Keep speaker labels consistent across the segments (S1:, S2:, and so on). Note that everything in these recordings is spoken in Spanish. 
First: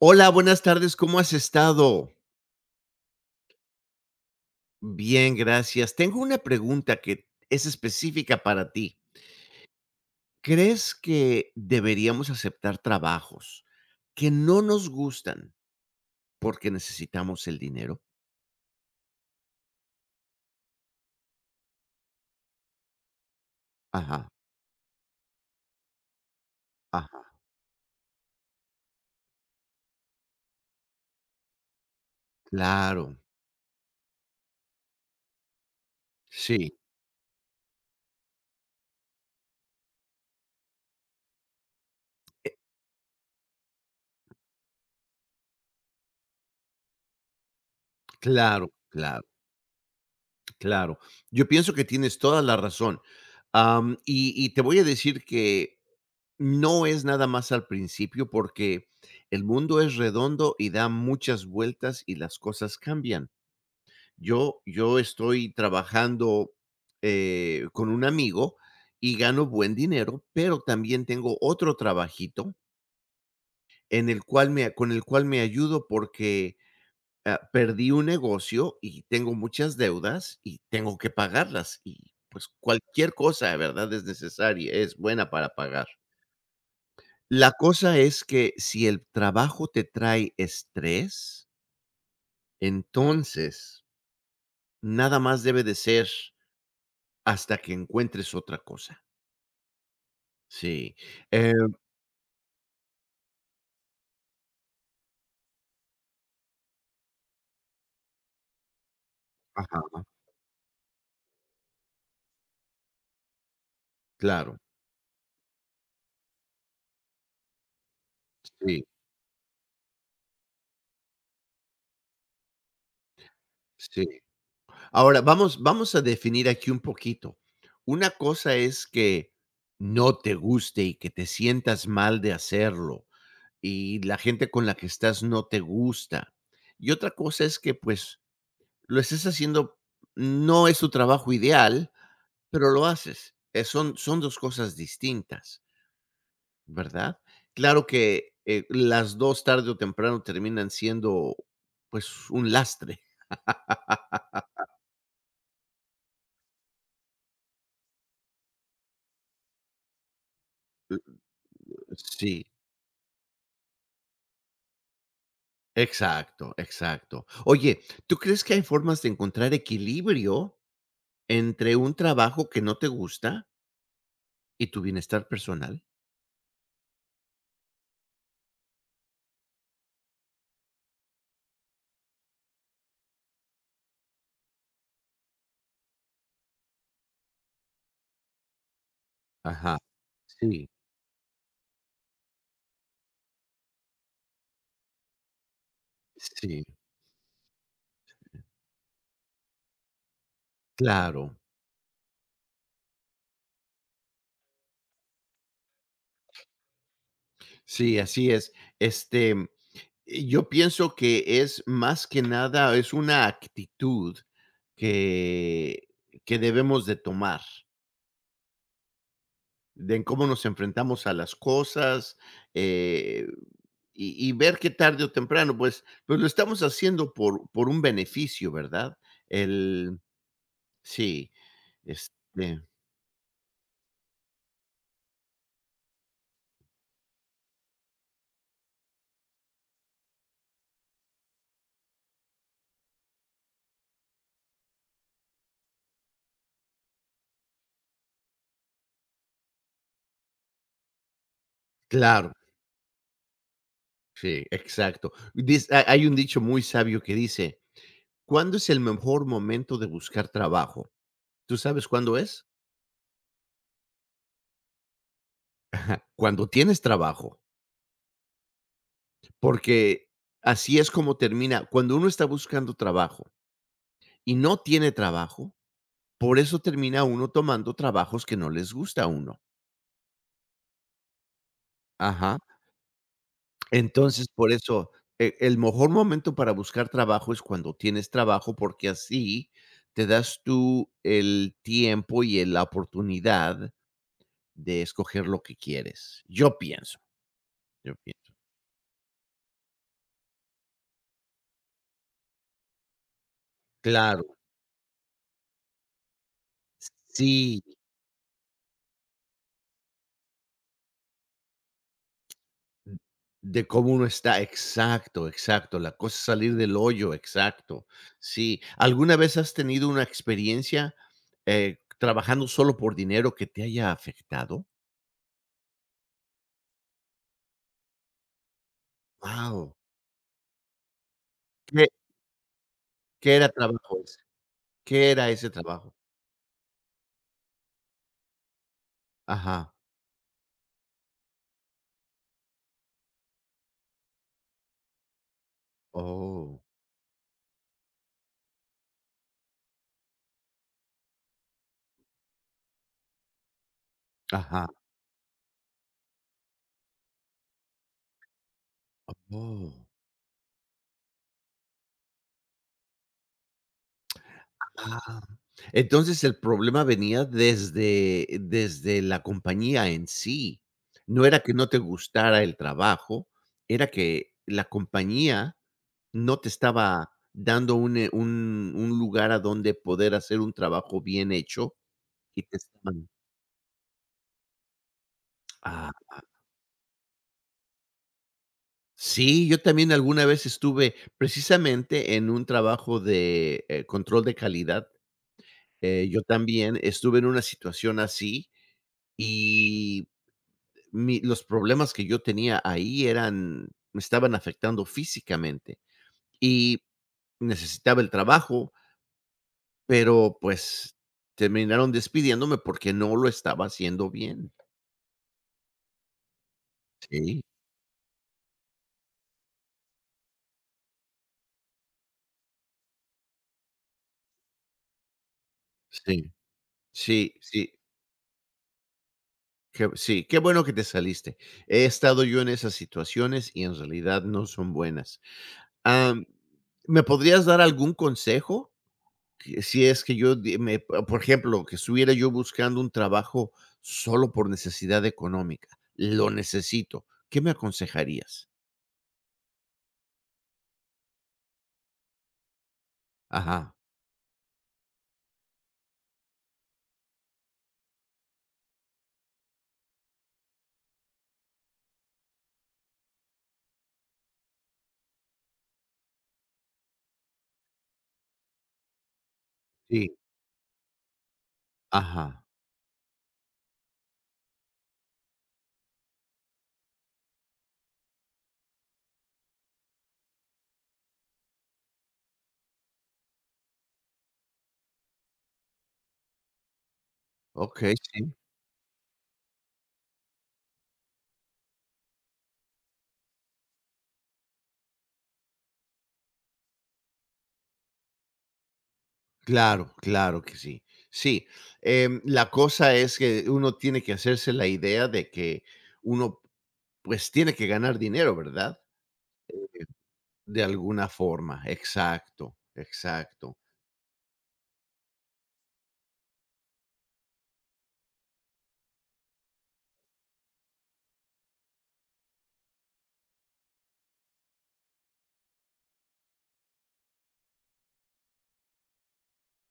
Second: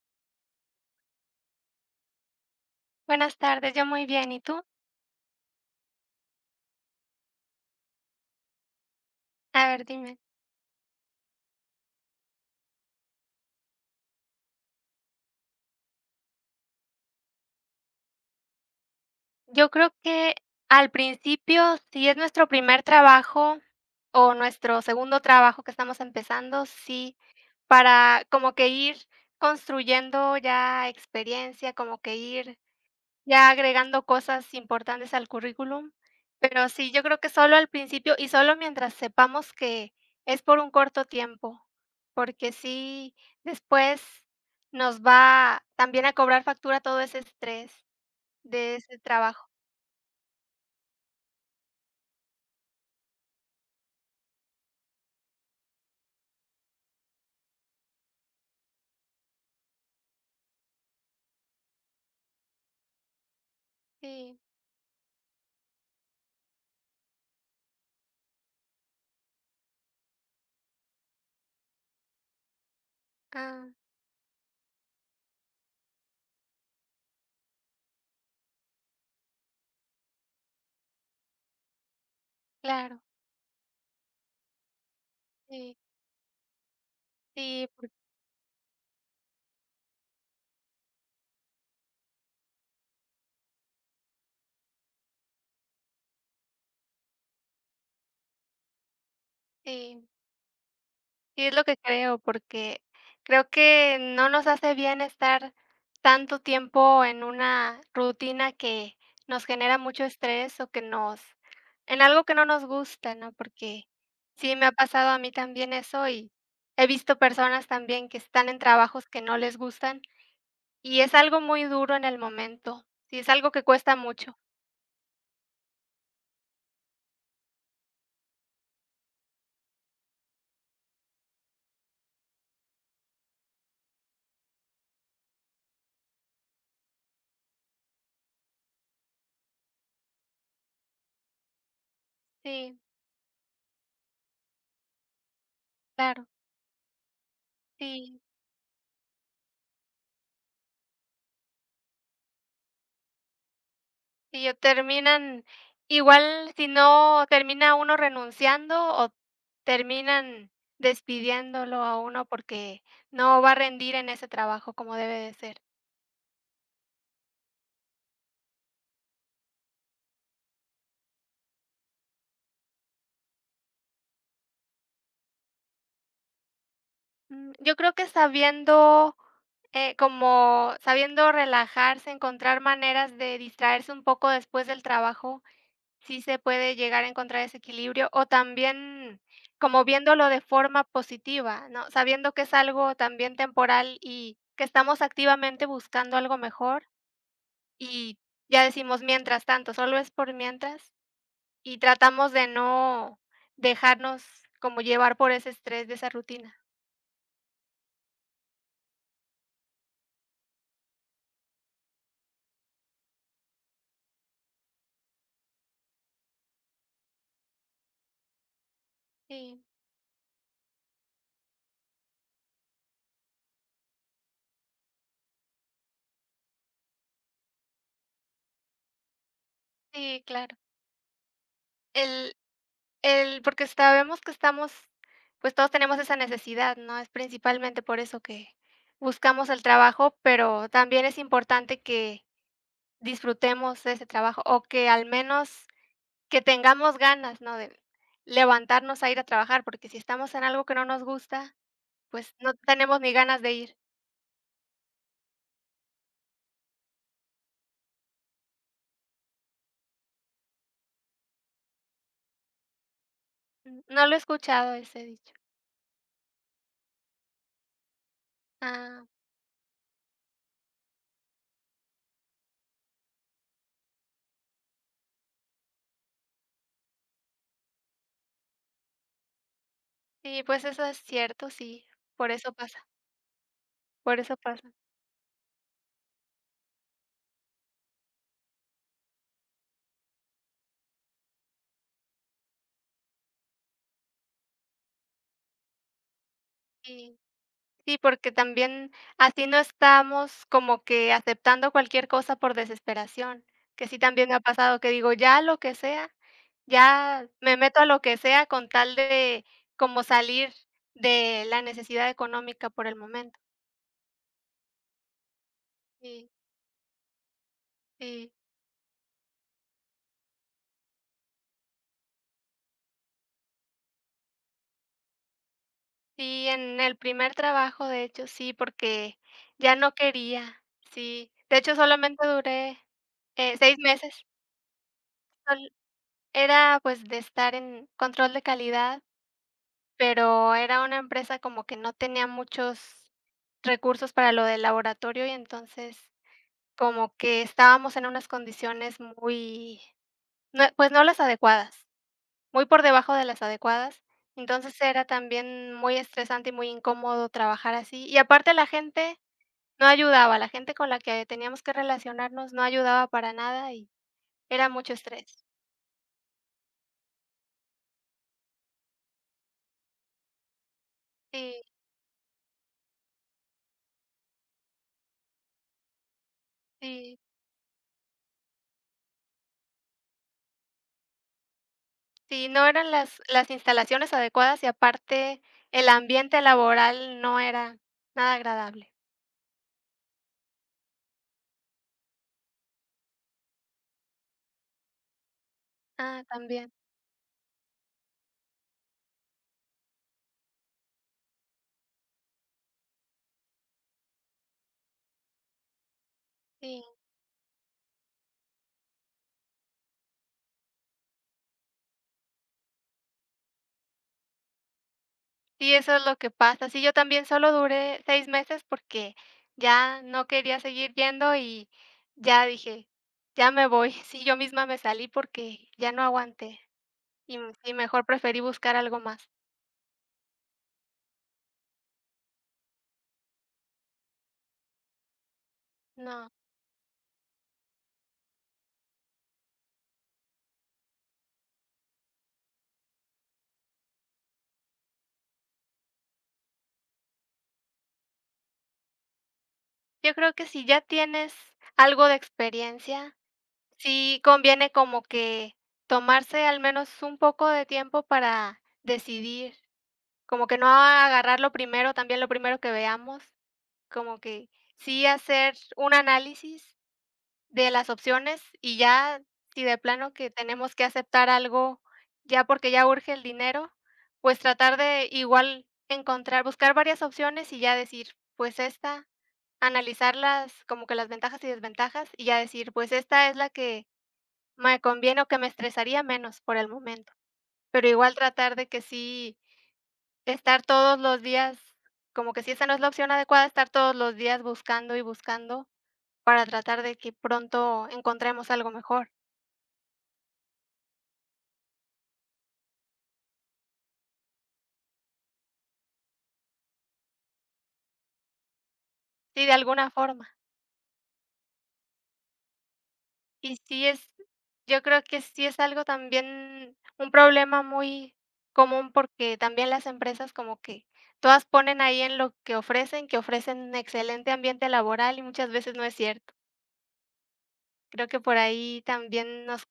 S1: Hola, buenas tardes, ¿cómo has estado?
S2: Buenas tardes, yo muy bien, ¿y tú?
S1: Bien, gracias. Tengo una pregunta que es específica para ti.
S2: A ver, dime.
S1: ¿Crees que deberíamos aceptar trabajos que no nos gustan porque necesitamos el dinero?
S2: Yo creo que al principio, si es nuestro primer trabajo
S1: Ajá,
S2: o nuestro segundo trabajo que estamos empezando, sí,
S1: ajá,
S2: para como que ir construyendo ya experiencia, como que ir
S1: claro,
S2: ya agregando cosas importantes al currículum, pero
S1: sí,
S2: sí, yo creo que solo al principio y solo mientras sepamos que es por un corto tiempo, porque
S1: eh,
S2: sí, después nos va también a cobrar factura todo ese estrés
S1: claro,
S2: de ese
S1: claro,
S2: trabajo.
S1: claro. Yo pienso que tienes toda la razón. Y te voy a decir que no es nada más al principio porque el mundo es redondo y da muchas vueltas y las cosas cambian.
S2: Sí,
S1: Yo estoy trabajando, con un amigo y gano buen dinero, pero también tengo otro trabajito
S2: ah,
S1: en el cual me con el cual me ayudo porque, perdí un negocio y tengo muchas deudas y tengo que pagarlas y, pues,
S2: claro,
S1: cualquier cosa, de ¿verdad?, es buena para
S2: sí,
S1: pagar. La
S2: sí, por
S1: cosa es que si el trabajo te trae estrés, entonces nada más debe de ser hasta que encuentres otra cosa.
S2: sí.
S1: Sí,
S2: Sí,
S1: eh,
S2: es lo que creo, porque creo que no nos hace bien estar tanto tiempo en una rutina que nos genera
S1: ajá,
S2: mucho estrés o que nos en algo que no nos gusta, ¿no? Porque sí
S1: claro.
S2: me ha pasado a mí también eso y he visto personas también que están en
S1: Sí,
S2: trabajos que no les gustan y es algo muy duro en el momento. Sí, es algo que cuesta
S1: sí.
S2: mucho.
S1: Ahora vamos a definir aquí un poquito. Una cosa es que no te guste y que te sientas mal de hacerlo, y la gente con la que estás no te gusta. Y otra cosa es que, pues, lo estés haciendo, no es tu trabajo ideal, pero
S2: Sí,
S1: lo haces. Son 2 cosas distintas,
S2: claro,
S1: ¿verdad? Claro
S2: sí.
S1: que, las 2 tarde o temprano terminan siendo, pues, un lastre.
S2: Y yo terminan igual, si no termina uno renunciando o terminan despidiéndolo a uno
S1: Sí,
S2: porque no va a rendir en ese trabajo como debe de ser.
S1: exacto, exacto. Oye, ¿tú crees que hay formas de encontrar equilibrio entre un trabajo que no te gusta y tu bienestar personal?
S2: Mm, yo creo que sabiendo, como sabiendo relajarse, encontrar maneras de distraerse un poco después del trabajo. Sí se puede llegar a encontrar ese equilibrio o también
S1: Ajá.
S2: como viéndolo de
S1: Sí,
S2: forma positiva, ¿no? Sabiendo que es algo también temporal y que estamos activamente buscando algo
S1: sí,
S2: mejor y ya decimos mientras tanto, solo es por mientras
S1: claro.
S2: y tratamos de no dejarnos como llevar por ese estrés de esa rutina.
S1: Sí, así es. Este, yo pienso que es más que nada, es una actitud que que debemos de tomar,
S2: Sí,
S1: de en cómo nos enfrentamos a las cosas, eh, y ver que tarde o temprano, pues, lo estamos haciendo por un beneficio, ¿verdad? El
S2: sí, claro.
S1: sí, este
S2: El porque sabemos que estamos, pues, todos tenemos esa necesidad, ¿no? Es principalmente por eso que buscamos el trabajo, pero también es importante que disfrutemos ese trabajo, o que al menos que tengamos ganas, ¿no?, de levantarnos a ir a trabajar, porque si estamos en algo que no nos gusta,
S1: claro,
S2: pues no tenemos ni ganas de ir.
S1: sí, exacto. Dis ha hay un dicho muy sabio que dice: "¿Cuándo es el mejor momento de buscar trabajo?". ¿Tú sabes cuándo es?
S2: Mm, no lo he escuchado ese dicho.
S1: Cuando tienes trabajo,
S2: Ah,
S1: porque así es como termina. Cuando uno está buscando trabajo y no tiene trabajo, por eso termina uno tomando trabajos que no les gusta a uno.
S2: sí, pues eso es cierto, sí, por
S1: Ajá.
S2: eso pasa, por
S1: Entonces,
S2: eso
S1: por
S2: pasa.
S1: eso, el mejor momento para buscar trabajo es cuando tienes trabajo, porque así te das tú el tiempo y el la oportunidad de escoger lo que quieres. Yo pienso,
S2: Sí.
S1: yo
S2: Sí, porque
S1: pienso.
S2: también así no estamos como que aceptando cualquier cosa por desesperación, que sí también me
S1: Claro,
S2: ha pasado que digo, ya lo que sea, ya me
S1: sí.
S2: meto a lo que sea con tal de como salir de la necesidad económica por el momento.
S1: De cómo uno está, exacto, exacto, la cosa es
S2: Sí,
S1: salir del hoyo, exacto.
S2: sí,
S1: Sí, ¿alguna vez has tenido una experiencia, trabajando solo por dinero que te haya afectado?
S2: sí, en el primer trabajo, de hecho, sí, porque
S1: Wow,
S2: ya no quería, sí. De hecho,
S1: ¿qué
S2: solamente duré
S1: qué era
S2: 6
S1: trabajo ese?
S2: meses.
S1: ¿Qué era ese
S2: Sol-
S1: trabajo?
S2: Era pues de estar en control de calidad.
S1: Ajá,
S2: Pero era una empresa como que no tenía muchos recursos para lo del laboratorio y entonces
S1: oh,
S2: como que estábamos en unas condiciones muy, no, pues no las adecuadas, muy por debajo de las adecuadas.
S1: ajá,
S2: Entonces era también muy estresante y muy incómodo trabajar así. Y aparte la gente
S1: oh.
S2: no ayudaba, la gente con la que teníamos que relacionarnos no ayudaba para nada y era mucho
S1: Ah,
S2: estrés.
S1: entonces el problema venía desde la compañía en sí. No era
S2: Sí,
S1: que no te gustara el trabajo, era que la compañía no te estaba
S2: sí.
S1: dando un, un lugar a donde poder hacer un trabajo bien hecho y
S2: Sí,
S1: te
S2: no eran
S1: estaban
S2: las instalaciones adecuadas y aparte el
S1: ah,
S2: ambiente laboral no era nada agradable.
S1: sí, yo también alguna vez estuve precisamente en un trabajo de, control de calidad, yo
S2: Ah, también,
S1: también estuve en una situación así y los problemas que yo tenía ahí eran, me estaban afectando físicamente
S2: sí.
S1: y necesitaba el trabajo, pero pues terminaron despidiéndome porque no lo estaba haciendo bien.
S2: Sí, eso es lo que pasa. Sí, yo también
S1: Sí,
S2: solo duré 6 meses porque ya no quería seguir yendo y ya dije: "Ya me voy". Sí, yo misma me salí porque ya no
S1: sí,
S2: aguanté
S1: sí,
S2: y
S1: sí.
S2: y mejor preferí buscar algo más.
S1: Qué, sí, qué bueno que te saliste. He estado yo en esas situaciones y en realidad no son buenas. Am,
S2: No,
S1: ¿Me podrías dar algún consejo que si es que yo, me, por ejemplo, que estuviera yo buscando un trabajo solo por necesidad económica, lo necesito, ¿qué me aconsejarías?
S2: yo creo que si ya tienes algo de experiencia.
S1: Ajá,
S2: Sí, conviene como que tomarse al menos un poco de tiempo para decidir, como que no agarrar lo primero, también lo primero que veamos, como que sí hacer un análisis de las opciones y ya si de plano
S1: sí,
S2: que tenemos que aceptar algo
S1: ajá.
S2: ya porque ya urge el dinero, pues tratar de igual encontrar, buscar varias opciones y ya decir, pues esta, analizarlas como que las ventajas y desventajas y ya decir, pues esta es la que me conviene o que me estresaría menos por el momento,
S1: Ok,
S2: pero igual
S1: sí,
S2: tratar de que sí estar todos los días, como que si esa no es la opción adecuada, estar todos los días buscando y buscando para tratar de que pronto encontremos algo mejor,
S1: claro, claro que sí. Sí, la cosa es que uno tiene que hacerse la idea de que uno pues tiene que ganar dinero, ¿verdad?
S2: sí, de alguna forma.
S1: De alguna forma, exacto,
S2: Y
S1: exacto,
S2: sí es yo creo que sí es algo también, un problema muy común, porque también las empresas como que todas ponen ahí en lo que ofrecen un excelente ambiente laboral y muchas veces no es cierto. Creo que por ahí también nos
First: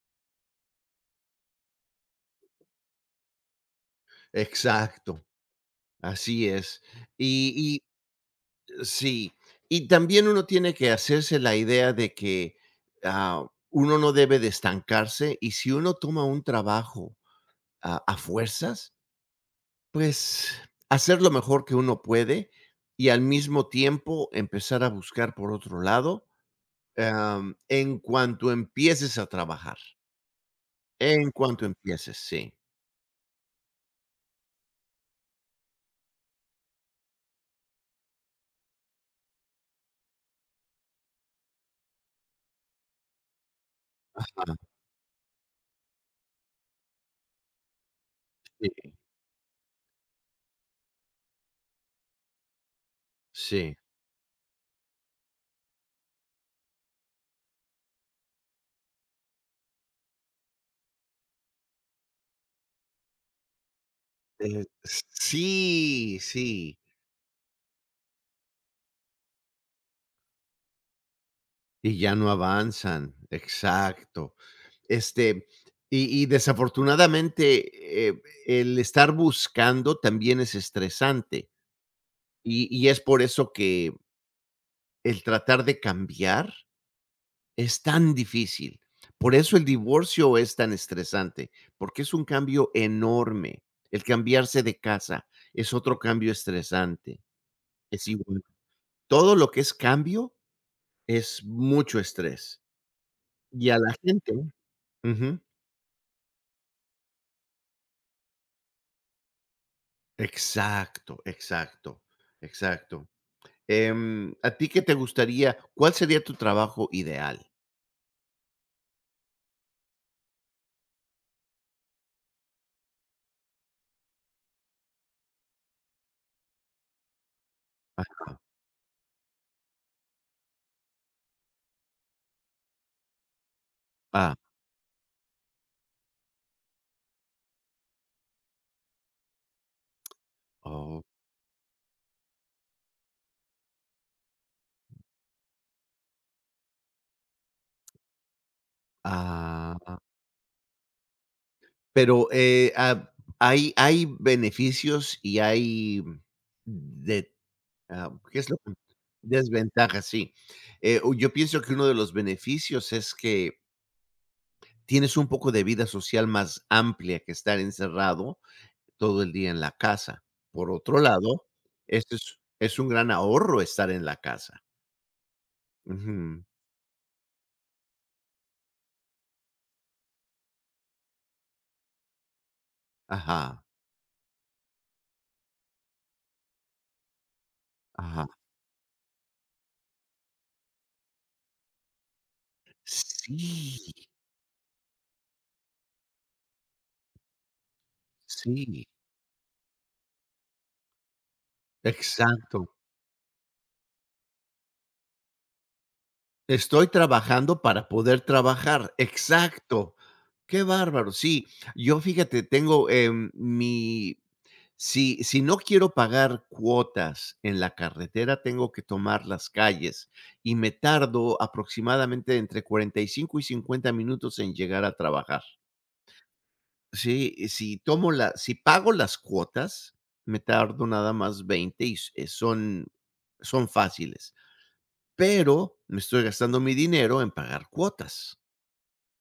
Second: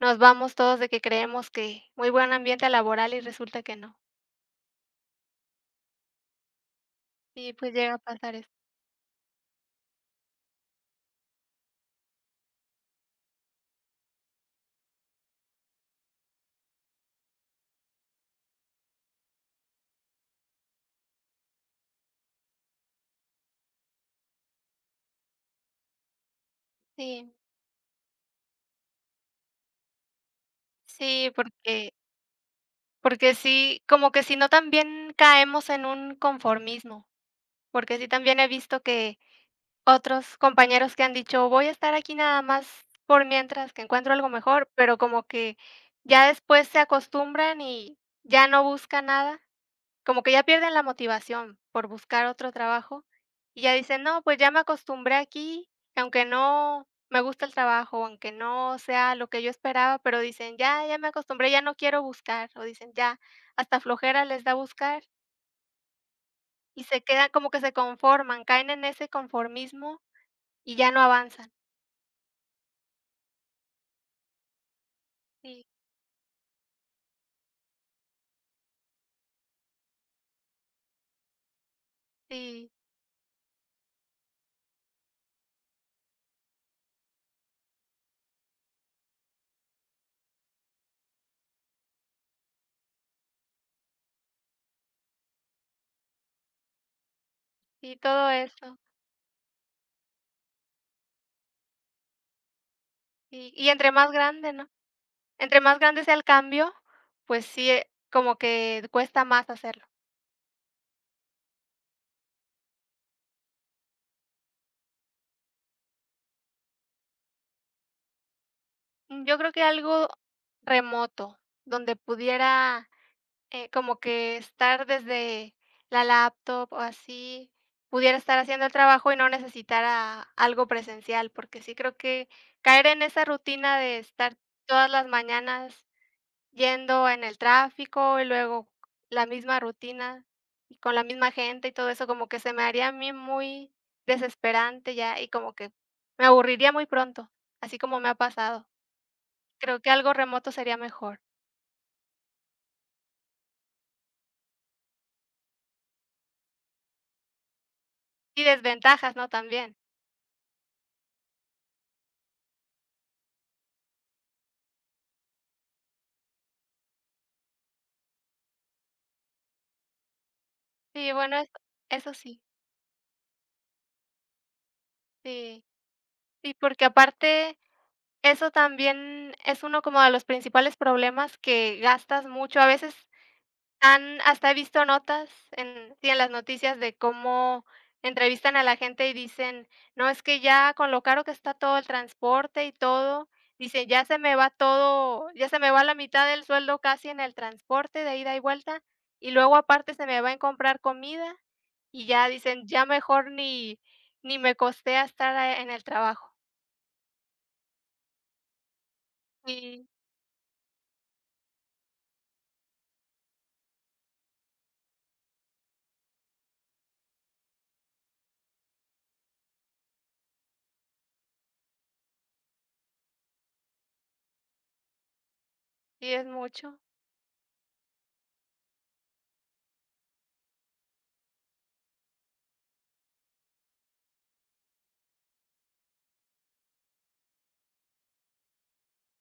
S2: nos vamos todos de que creemos que muy buen ambiente laboral y resulta que no.
S1: exacto, así es.
S2: Y pues llega a pasar eso.
S1: Sí, y también uno tiene que hacerse la idea de que, uno no debe de estancarse, y si uno toma un trabajo a fuerzas, pues, hacer lo mejor que uno puede, y al mismo tiempo empezar a buscar por otro lado,
S2: Sí,
S1: en cuanto empieces a trabajar,
S2: sí,
S1: en cuanto
S2: porque
S1: empieces, sí.
S2: porque sí, como que si no también caemos en un conformismo, porque sí también he visto que otros compañeros que han dicho: "Voy a estar aquí nada más por mientras que encuentro algo
S1: Ajá,
S2: mejor", pero como que ya después se acostumbran y ya no
S1: sí,
S2: buscan nada. Como que ya pierden la motivación por buscar otro trabajo, y ya
S1: sí.
S2: dicen: "No, pues ya me acostumbré aquí, aunque no me gusta el trabajo, aunque no sea lo que yo esperaba", pero dicen: "Ya, ya me acostumbré, ya no quiero buscar", o dicen: "Ya", hasta flojera les da buscar,
S1: Sí, sí,
S2: y se quedan como que se conforman, caen en ese conformismo y ya no avanzan.
S1: y ya no avanzan, exacto. Este,
S2: Sí,
S1: y desafortunadamente el estar buscando también es estresante. Y,
S2: sí,
S1: y es por eso que el tratar de cambiar es tan difícil. Por eso el divorcio es tan estresante, porque es un cambio enorme. El cambiarse de casa es otro cambio estresante.
S2: sí,
S1: Es
S2: todo
S1: igual.
S2: eso.
S1: Todo lo que es cambio es mucho estrés.
S2: Sí,
S1: Y
S2: y
S1: a
S2: entre
S1: la
S2: más
S1: gente.
S2: grande, ¿no?
S1: Ujú.
S2: Entre más grande sea el cambio, pues sí, como que cuesta más hacerlo.
S1: Exacto, exacto, exacto. ¿A ti qué te gustaría? ¿Cuál sería tu trabajo ideal?
S2: Mm, yo creo que algo remoto, donde pudiera, como que estar desde la laptop o así,
S1: Ah,
S2: pudiera estar haciendo el trabajo y no necesitara algo presencial, porque sí creo que caer en esa rutina de
S1: ah,
S2: estar todas las mañanas yendo en el tráfico y luego la misma rutina y con
S1: oh,
S2: la misma gente y todo eso, como que se me haría a mí muy desesperante ya y como que me aburriría muy pronto, así como me ha pasado. Creo que
S1: ah.
S2: algo remoto sería mejor.
S1: Pero, ¿hay beneficios y hay de qué
S2: Y
S1: es lo que
S2: desventajas, ¿no? También.
S1: desventajas? Sí, o yo pienso que uno de los beneficios es que tienes un poco de vida social más amplia que estar encerrado todo el día en la casa. Por otro
S2: Sí, bueno,
S1: lado,
S2: eso eso
S1: este es
S2: sí,
S1: es un gran ahorro estar en la casa.
S2: sí.
S1: Ujú.
S2: Sí, porque aparte, eso también es uno como de los principales problemas que gastas mucho. A veces
S1: Ajá,
S2: han hasta he visto notas en sí, en las noticias de cómo
S1: ajá.
S2: entrevistan a la gente y dicen: "No, es que ya con lo caro que está todo el transporte y todo", dicen:
S1: Sí,
S2: "Ya se me va todo, ya se me va la mitad del sueldo casi en el transporte de ida y vuelta,
S1: sí,
S2: y luego aparte se me va en comprar comida", y ya dicen:
S1: exacto.
S2: "Ya mejor ni me costea estar, ah, en el trabajo".
S1: Estoy trabajando para poder trabajar,
S2: Sí,
S1: exacto. Qué bárbaro, sí. Yo, fíjate, tengo, mi si si no quiero pagar cuotas en la carretera, tengo que tomar las calles, y me tardo aproximadamente entre 45 y 50 minutos en llegar a trabajar.
S2: sí es mucho.
S1: Sí, y si tomo la si pago las cuotas, me tardo nada más 20 y s son son fáciles, pero me estoy gastando mi dinero en pagar cuotas.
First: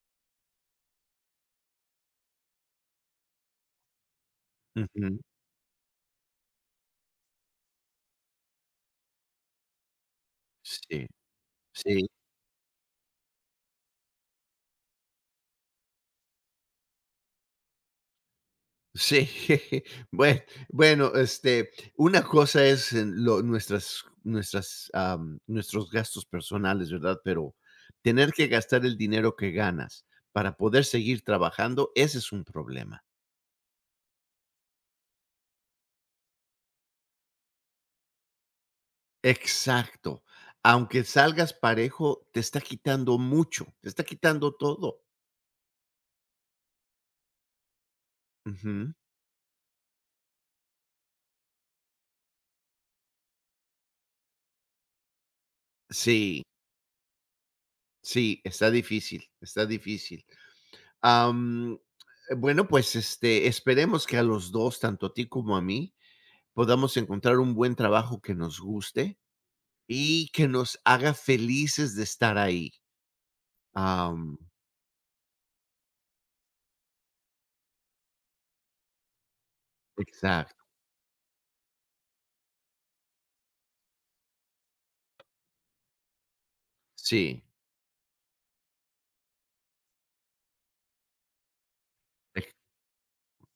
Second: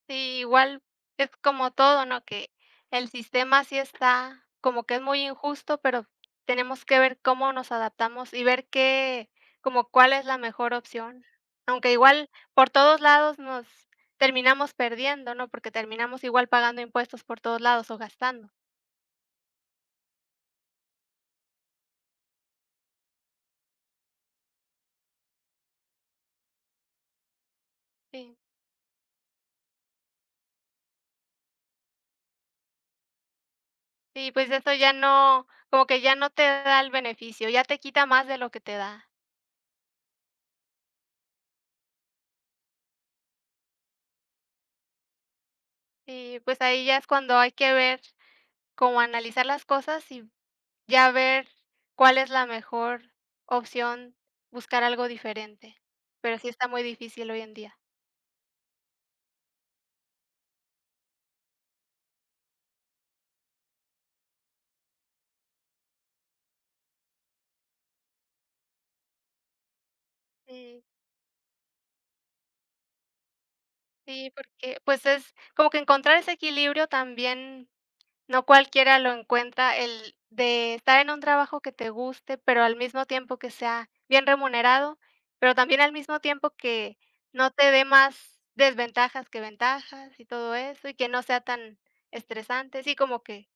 S2: Sí, igual es como todo, ¿no? Que el sistema sí está como que es
S1: Ujú.
S2: muy injusto, pero tenemos que ver cómo nos adaptamos y ver qué, como cuál es la mejor
S1: Sí,
S2: opción. Aunque
S1: sí,
S2: igual por todos lados nos terminamos perdiendo, ¿no? Porque terminamos igual pagando impuestos por todos lados o gastando.
S1: sí. Bue bueno, este, una cosa es en lo nuestros gastos personales, ¿verdad? Pero tener
S2: Sí.
S1: que gastar el dinero que ganas para poder seguir trabajando, ese es un problema.
S2: Sí, pues eso ya no, como que ya no te da el beneficio, ya te quita más de lo que te da.
S1: Exacto. Aunque salgas parejo, te está quitando mucho, te está quitando todo.
S2: Y pues ahí ya es cuando hay que ver,
S1: Ujú.
S2: como analizar las cosas y ya ver cuál es la mejor opción, buscar algo diferente, pero
S1: Sí,
S2: sí está muy difícil hoy en día.
S1: sí, está difícil, está difícil. Am, bueno, pues, este, esperemos que a los 2, tanto a ti como a mí, podamos encontrar un buen trabajo que nos guste y que nos
S2: Sí,
S1: haga felices de estar ahí.
S2: sí,
S1: Am,
S2: porque pues es como que encontrar ese equilibrio también, no cualquiera lo encuentra, el
S1: exacto.
S2: de estar en un trabajo que te guste, pero al mismo tiempo que sea bien remunerado, pero también al mismo tiempo que
S1: Sí,
S2: no te dé más desventajas que ventajas y todo eso, y que no sea tan
S1: ex
S2: estresante, sí, como que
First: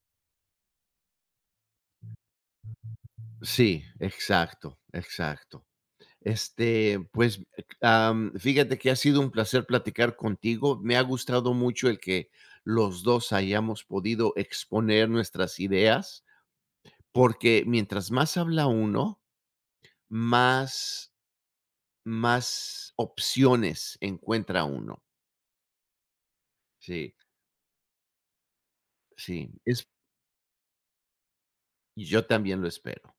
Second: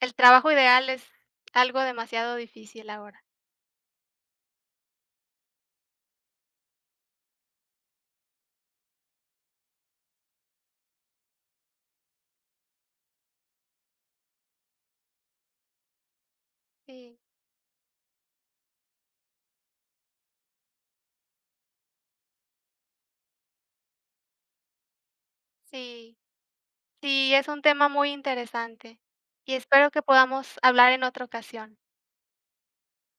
S2: el trabajo ideal es algo demasiado difícil ahora.
S1: sí, exacto, exacto. Este, pues, fíjate que ha sido un placer platicar contigo. Me ha gustado mucho el que los 2 hayamos podido exponer nuestras ideas,
S2: Sí,
S1: porque mientras más habla uno más más opciones encuentra uno.
S2: sí,
S1: Sí,
S2: sí, es un tema muy interesante
S1: sí,
S2: y
S1: es
S2: espero que podamos hablar en otra ocasión.
S1: yo también lo espero.